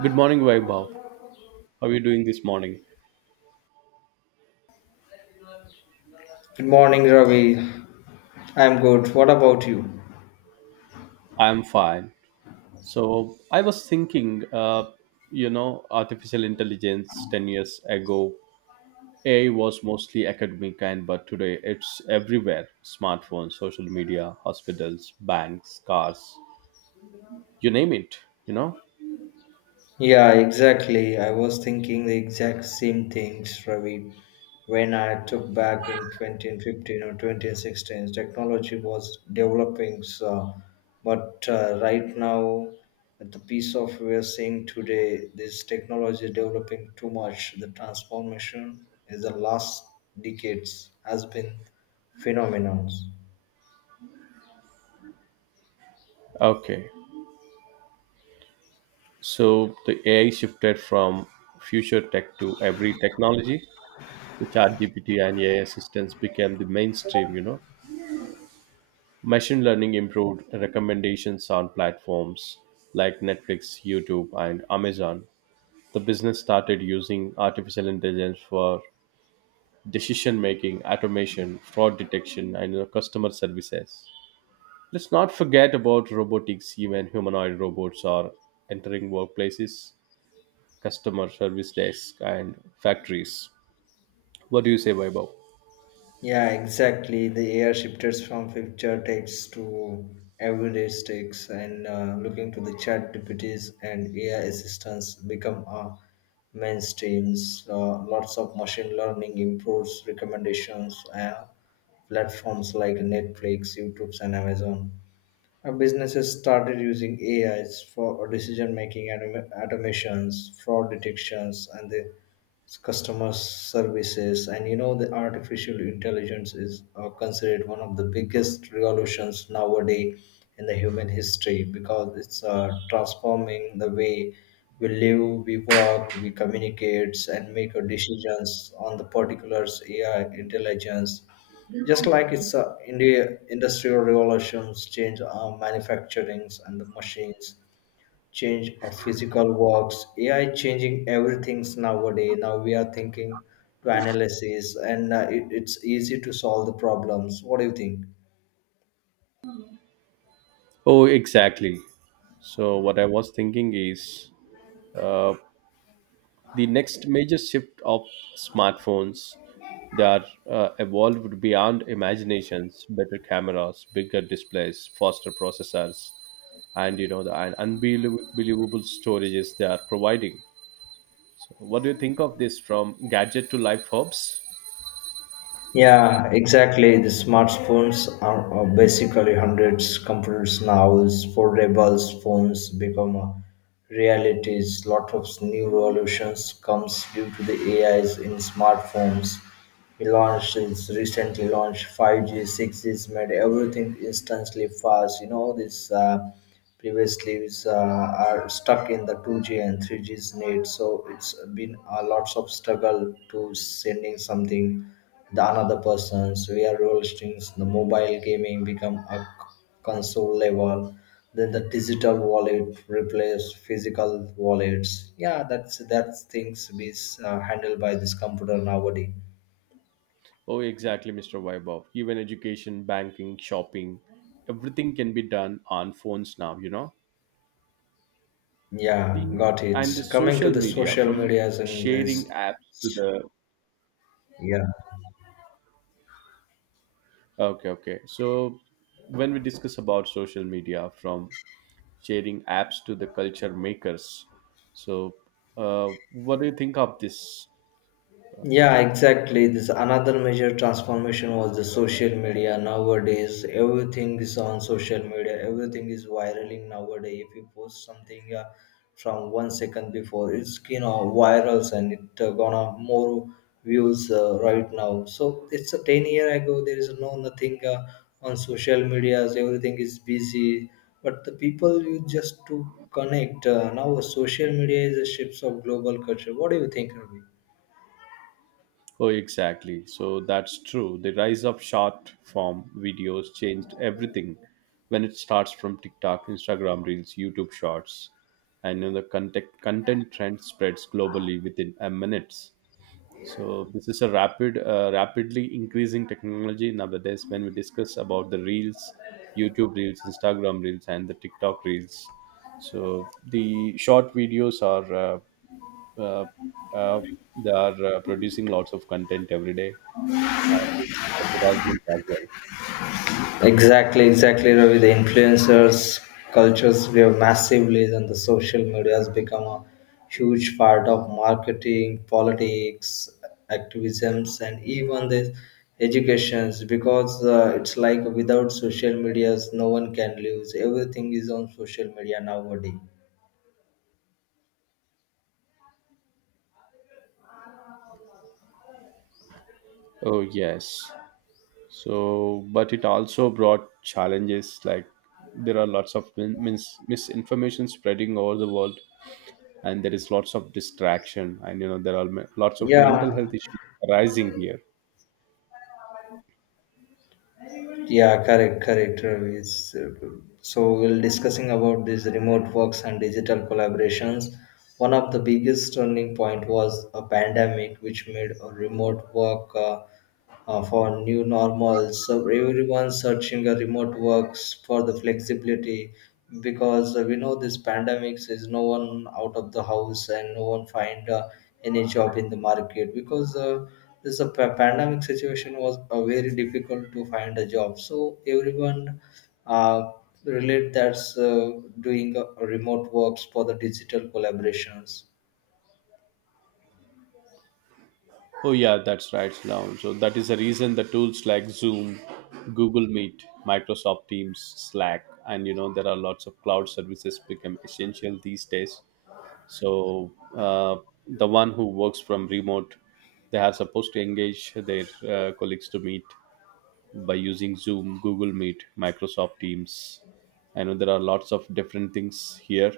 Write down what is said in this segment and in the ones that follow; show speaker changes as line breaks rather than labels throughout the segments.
Good morning, Vaibhav. How are you doing this morning?
Good morning, Ravi. I'm good. What about you?
I'm fine. So I was thinking, you know, Artificial intelligence 10 years ago, AI was mostly academic, and but today it's everywhere: smartphones, social media, hospitals, banks, cars, you name it. You know.
Yeah, exactly. I was thinking the exact same things, Ravi. When I took back in 2015 or 2016, technology was developing, so, but right now, at the piece of we are seeing today, this technology developing too much. The transformation in the last decades has been phenomenal.
Okay. So the AI shifted from future tech to every technology. The chat GPT and AI assistants became the mainstream. Machine learning improved recommendations on platforms like Netflix, YouTube, and Amazon. The business started using artificial intelligence for decision making, automation, fraud detection, and customer services. Let's not forget about robotics. Even humanoid robots are entering workplaces, customer service desks, and factories. What do you say, Vaibhav?
Yeah, exactly. The air shifted from future texts to everyday texts, and looking to the chat deputies and AI assistants become mainstreams. Lots of machine learning improves recommendations. Platforms like Netflix, YouTube, and Amazon. Businesses started using AIs for decision making, automations, fraud detections, and the customer services. And you know, the artificial intelligence is considered one of the biggest revolutions nowadays in the human history because it's transforming the way we live, we work, we communicate, and make our decisions on the particulars AI intelligence just like it's India industrial revolutions change our manufacturings and the machines, change of physical works, AI changing everything's nowadays. Now we are thinking to analysis and it's easy to solve the problems. What do you think?
Oh, exactly. So what I was thinking is, uh, the next major shift of smartphones, they are, evolved beyond imaginations: better cameras, bigger displays, faster processors, and you know the and unbelievable storages they are providing. What do you think of this, from gadget to life hubs?
Yeah, exactly. The smartphones are basically hundreds computers now. Is Foldable phones become a realities. Lot of new revolutions comes due to the AIs in smartphones. He launched it's recently launched 5G, 6G's made everything instantly fast. You know this. Previous leaves are stuck in the 2G and 3G's net, so it's been a lots of struggle to sending something the another person's via roll strings. The mobile gaming become a console level, then the digital wallet replace physical wallets. Yeah, that's things be handled by this computer nowadays.
Oh, exactly, Mr. Vaibhav. Even education, banking, shopping, everything can be done on phones now.
Yeah,
The
got it.
and the
Coming to
social
the
media,
social
from
medias and
sharing
this,
apps to the —
yeah.
okay, okay. So when we discuss about social media, from sharing apps to the culture makers, so what do you think of this?
Yeah, exactly. This another major transformation was the social media. Nowadays, everything is on social media. Everything is viraling nowadays. If you post something from 1 second before, it's you know virals and it gonna more views right now. So it's a 10 year ago. There is no nothing on social medias. Everything is busy, but the people you just to connect now. Social media is a ships of global culture. What do you think, Ravi?
Oh, exactly. So that's true. The rise of short form videos changed everything when it starts from TikTok, Instagram Reels, YouTube Shorts, and then the content trend spreads globally within a minutes. So this is a rapidly increasing technology nowadays. When we discuss about the reels, YouTube reels, Instagram reels, and the TikTok reels, so the short videos are, uh, uh, they are, producing lots of content every day. And advertisements as well.
Exactly, exactly, Ravi. The influencers cultures we have massively, and the social media has become a huge part of marketing, politics, activisms, and even the educations. Because it's like without social medias, no one can live. Everything is on social media nowadays.
Oh yes. So but it also brought challenges. Like, there are lots of misinformation spreading over the world, and there is lots of distraction, and there are lots of
Yeah,
mental health issues arising here.
yeah, correct, correct, Ravi. So we'll discussing about these remote works and digital collaborations. One of the biggest turning point was a pandemic, which made a remote work. For new normal. So everyone's searching a remote works for the flexibility because we know this pandemics is no one out of the house and no one find any job in the market because pandemic situation was very difficult to find a job. So everyone uh, relate that's doing remote works for the digital collaborations.
Oh yeah, that's right. Now, so that is the reason the tools like Zoom, Google Meet, Microsoft Teams, Slack, and there are lots of cloud services become essential these days. So, uh, the one who works from remote, they are supposed to engage their colleagues to meet by using Zoom, Google Meet, Microsoft Teams. I know there are lots of different things here.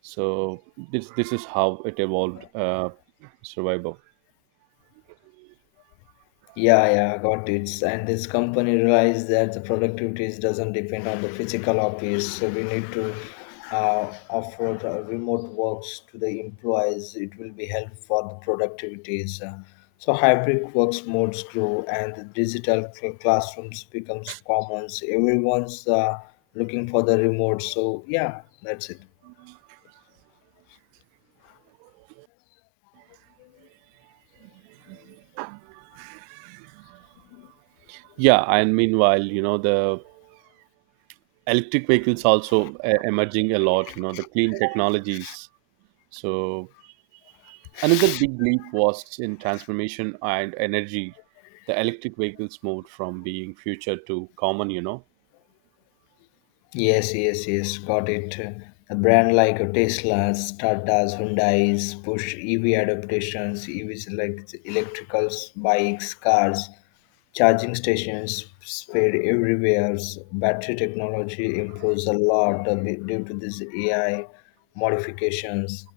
So this is how it evolved, survival.
Yeah, yeah, got it. And this company realized that the productivity doesn't depend on the physical office, so we need to offer remote works to the employees. It will be help for the productivities. So hybrid works modes grow, and the digital classrooms becomes common. So everyone's looking for the remote. So yeah, that's it.
Yeah, and meanwhile, you know, the electric vehicles also, emerging a lot, you know, the clean technologies. So another big leap was in transformation and energy. The electric vehicles moved from being future to common, you know.
Yes, yes, yes, got it. A brand like Tesla's, Tata's, Hyundai's push EV adaptations, EVs like electricals, bikes, cars, charging stations spread everywhere. Battery technology improves a lot a due to these AI modifications.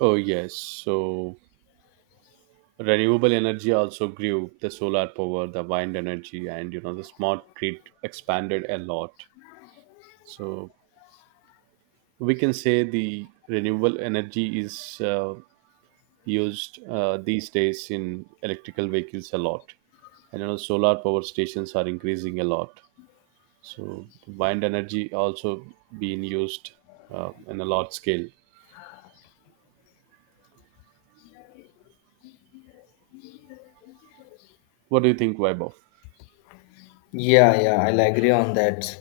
Oh yes. So renewable energy also grew: the solar power, the wind energy, and you know, the smart grid expanded a lot. So we can say the renewable energy is, used, these days in electrical vehicles a lot. And you know, solar power stations are increasing a lot. So wind energy also being used, in a large scale. What do you think, Vaibhav?
Yeah, yeah, I'll agree on that.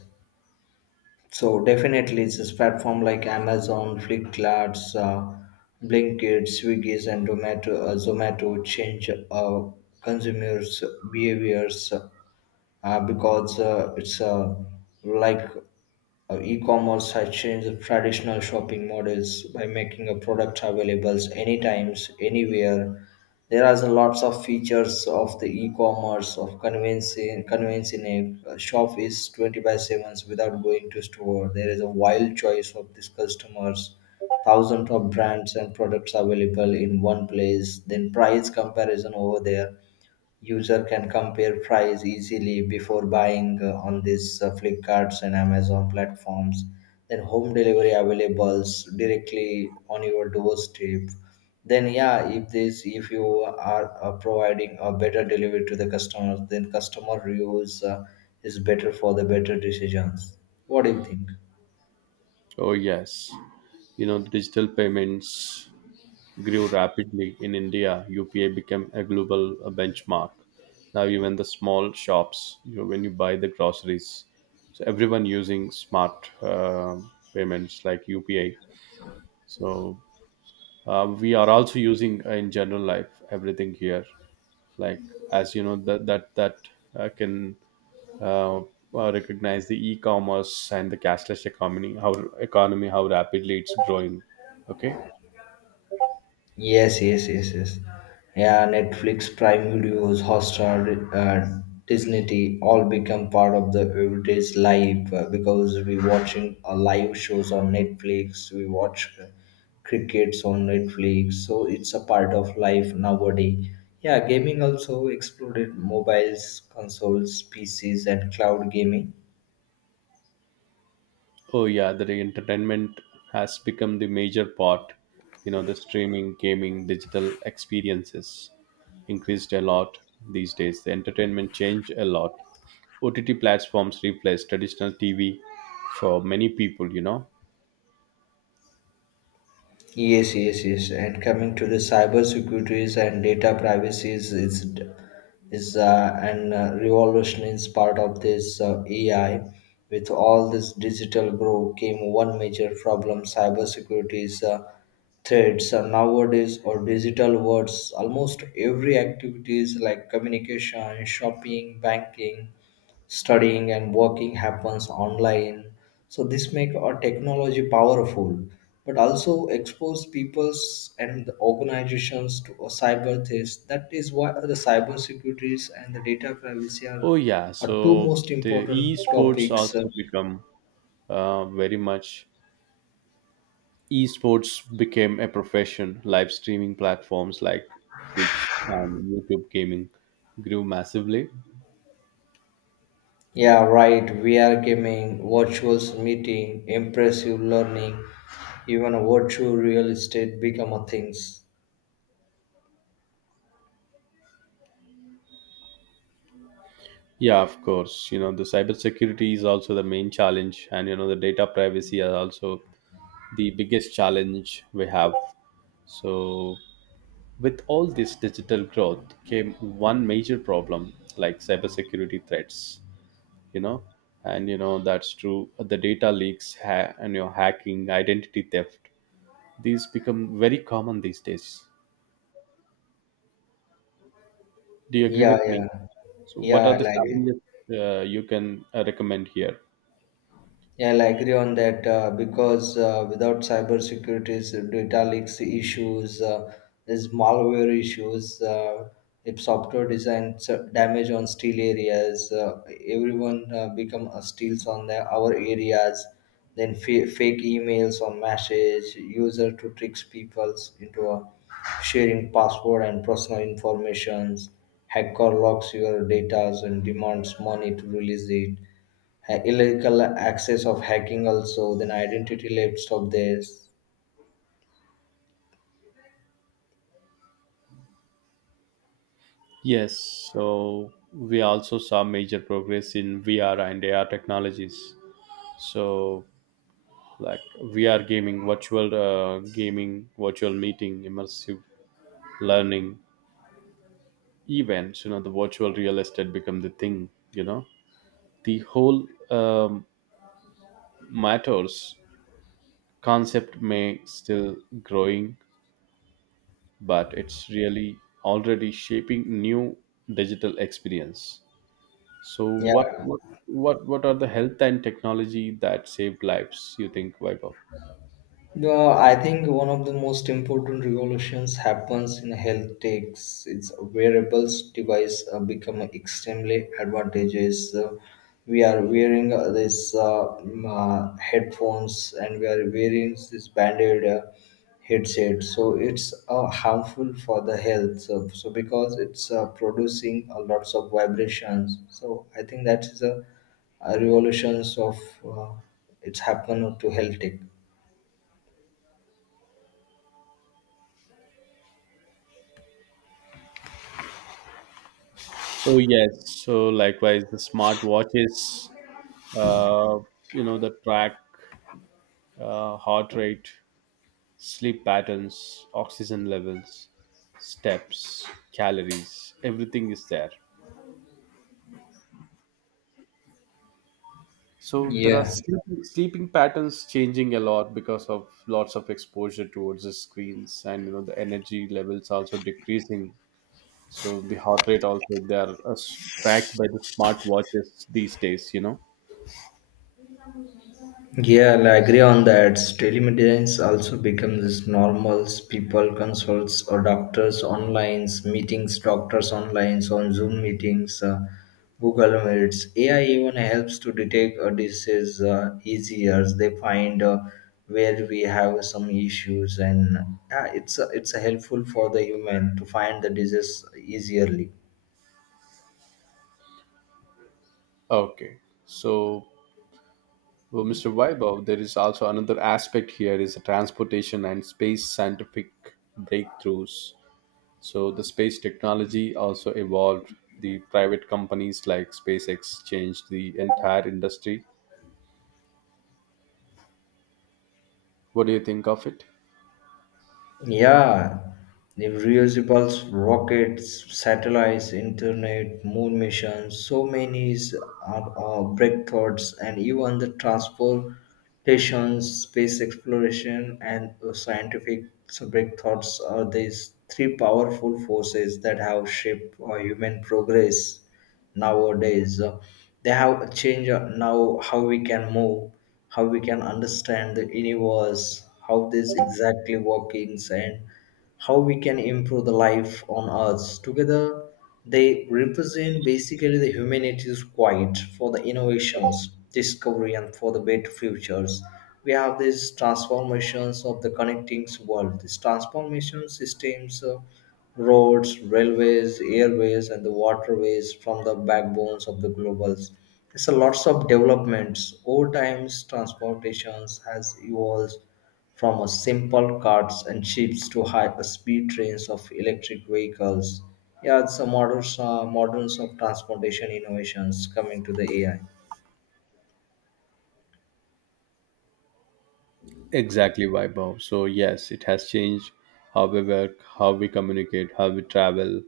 So definitely, it's this platform like Amazon, Flipkart, Blinkit, Swiggy's, and Zomato, Zomato change consumers' behaviors because it's like e-commerce has changed the traditional shopping models by making a product available anytime, anywhere. There are lots of features of the e-commerce of convincing a shop is 20 by 7s without going to store. There is a wild choice of these customers, thousands of brands and products available in one place. Then price comparison over there. User can compare price easily before buying on these Flipkarts and Amazon platforms. Then home delivery availables directly on your doorstep. Then yeah, if this if you are providing a better delivery to the customers, then customer reviews is better for the better decisions. What do you think?
Oh yes. You know, digital payments grew rapidly in India. UPA became a global, benchmark. Now even the small shops, you know, when you buy the groceries, so everyone using smart, payments like UPA. So, we are also using, in general life everything here, like, as you know that, can, uh, recognize the e-commerce and the cashless economy how rapidly it's growing. Okay.
Yes, yes, yes, yes. Yeah, Netflix, Prime Videos, Hotstar, Disney, all become part of the everyday's life because we watching live shows on Netflix, we watch crickets on Netflix, so it's a part of life nowadays. Yeah, gaming also exploded mobiles, consoles, PCs, and cloud gaming.
Oh yeah, the entertainment has become the major part. You know, the streaming, gaming, digital experiences increased a lot these days. The entertainment changed a lot. OTT platforms replaced traditional TV for many people, you know.
Yes, yes, yes. And coming to the cyber securities and data privacy is an revolution is part of this AI. With all this digital growth came one major problem: cyber securities threats. Nowadays, or digital words, almost every activities like communication, shopping, banking, studying and working happens online, so this make our technology powerful but also expose peoples and the organizations to a cyber threat. That is why the cyber securities and the data privacy
Oh yeah,
are two
so
most
the
important
esports
topics
also become, very much, esports became a profession. Live streaming platforms like Twitch and YouTube gaming grew massively.
yeah, right. VR gaming, virtual meeting, impressive learning, even a virtual real estate become a things.
Yeah, of course. You know, the cybersecurity is also the main challenge, and you know, the data privacy are also the biggest challenge we have. So, with all this digital growth came one major problem like cybersecurity threats, you know, and that's true. The data leaks and your know, hacking, identity theft, these become very common these days. Do you agree
Yeah,
with me?
yeah,
So
yeah.
what are
I
the
like it.
challenges you can recommend here?
Yeah, I'll agree on that because without cybersecurity's data leaks issues, there's malware issues, if software design damage on steel areas, everyone become steals on their, our areas, then fake emails or message, user to tricks peoples into sharing password and personal informations, hacker locks your data and demands money to release it illegal access of hacking also then identity theft of this
Yes, so we also saw major progress in VR and AR technologies. So, like VR gaming, virtual meeting, immersive learning events, you know, the virtual real estate become the thing, you know. The whole matters concept may still growing, but it's really already shaping new digital experience. So what
yeah.
what what what are the health and technology that saved lives? You think, Vaibhav?
Yeah, I think one of the most important revolutions happens in health takes its wearables device become extremely advantageous. We are wearing headphones and we are wearing this banded headset. So it's harmful for the health. So, so because it's producing lots of vibrations. So I think that is a revolutions of uh, it's happened to health tech.
Oh yes. So likewise, the smart watches, uh, you know, the track, heart rate, sleep patterns, oxygen levels, steps, calories, everything is there. So there are
Yeah.
sleeping patterns changing a lot because of lots of exposure towards the screens, and you know, the energy levels also decreasing. So the heart rate also, they are, tracked by the smart watches these days, you know.
Yeah, I agree on that. Telemedicine also becomes this normal. People consults or doctors online, meetings, doctors online, so on Zoom meetings, Google Meets. AI even helps to detect a disease easier. They find where we have some issues, and it's a helpful for the human to find the disease easily.
Okay. So, well, Mr. Vaibhav, there is also another aspect here is the transportation and space scientific breakthroughs. So the space technology also evolved. The private companies like SpaceX changed the entire industry. What do you think of it?
Yeah, the reusable rockets, satellites, internet, moon missions, so many are breakthroughs, and even the transportation, space exploration, and scientific breakthroughs are these three powerful forces that have shaped human progress nowadays. They have changed now how we can move, how we can understand the universe, how this exactly workings, and how we can improve the life on Earth. Together, they represent basically the humanity's quiet for the innovations, discovery, and for the better futures. We have these transformations of the connecting world, these transformation systems. Roads, railways, airways, and the waterways from the backbones of the globals. It's a lots of developments. Over time, transportations has evolved from a simple carts and ships to high-speed trains of electric vehicles. Yeah, it's a modern of transportation innovations coming to the AI.
Exactly, Vaibhav. So yes, it has changed how we work, how we communicate, how we travel,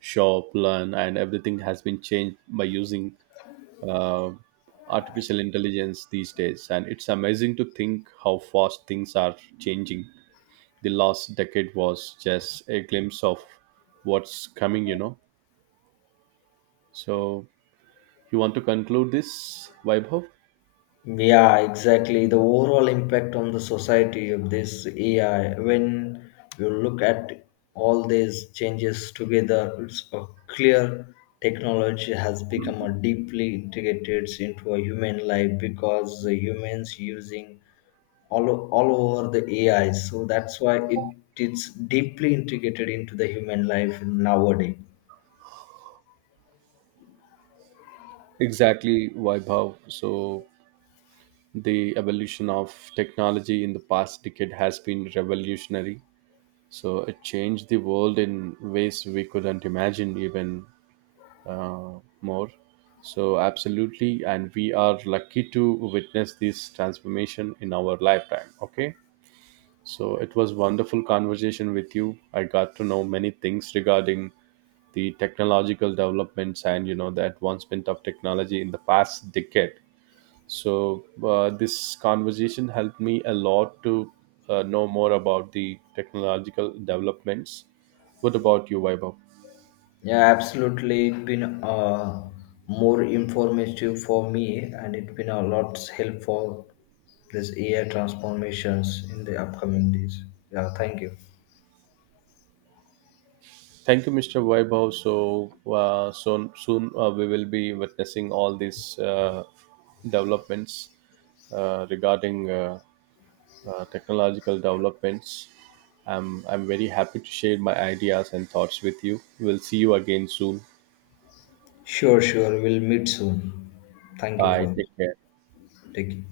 shop, learn, and everything has been changed by using, uh, artificial intelligence these days. And it's amazing to think how fast things are changing. The last decade was just a glimpse of what's coming, you know. So, you want to conclude this, Vaibhav?
Yeah, exactly. The overall impact on the society of this AI, when you look at all these changes together, it's a clear technology has become a deeply integrated into a human life because the humans using all over the AI. So that's why it's deeply integrated into the human life nowadays.
Exactly, Vaibhav. So, the evolution of technology in the past decade has been revolutionary. So it changed the world in ways we couldn't imagine even, more. So, absolutely. And we are lucky to witness this transformation in our lifetime. Okay. So, it was wonderful conversation with you. I got to know many things regarding the technological developments, and you know, the advancement of technology in the past decade. So, this conversation helped me a lot to, know more about the technological developments. What about you, Vaibhav?
Yeah, absolutely. It's been more informative for me, and it's been a lot helpful this AI transformations in the upcoming days. Yeah, thank you.
Thank you, Mr. Vaibhav. So, so soon, we will be witnessing all these, developments, regarding, technological developments. I'm very happy to share my ideas and thoughts with you. We'll see you again soon.
Sure, sure. We'll meet soon. Thank you
Bye.
for
Take care.
taking.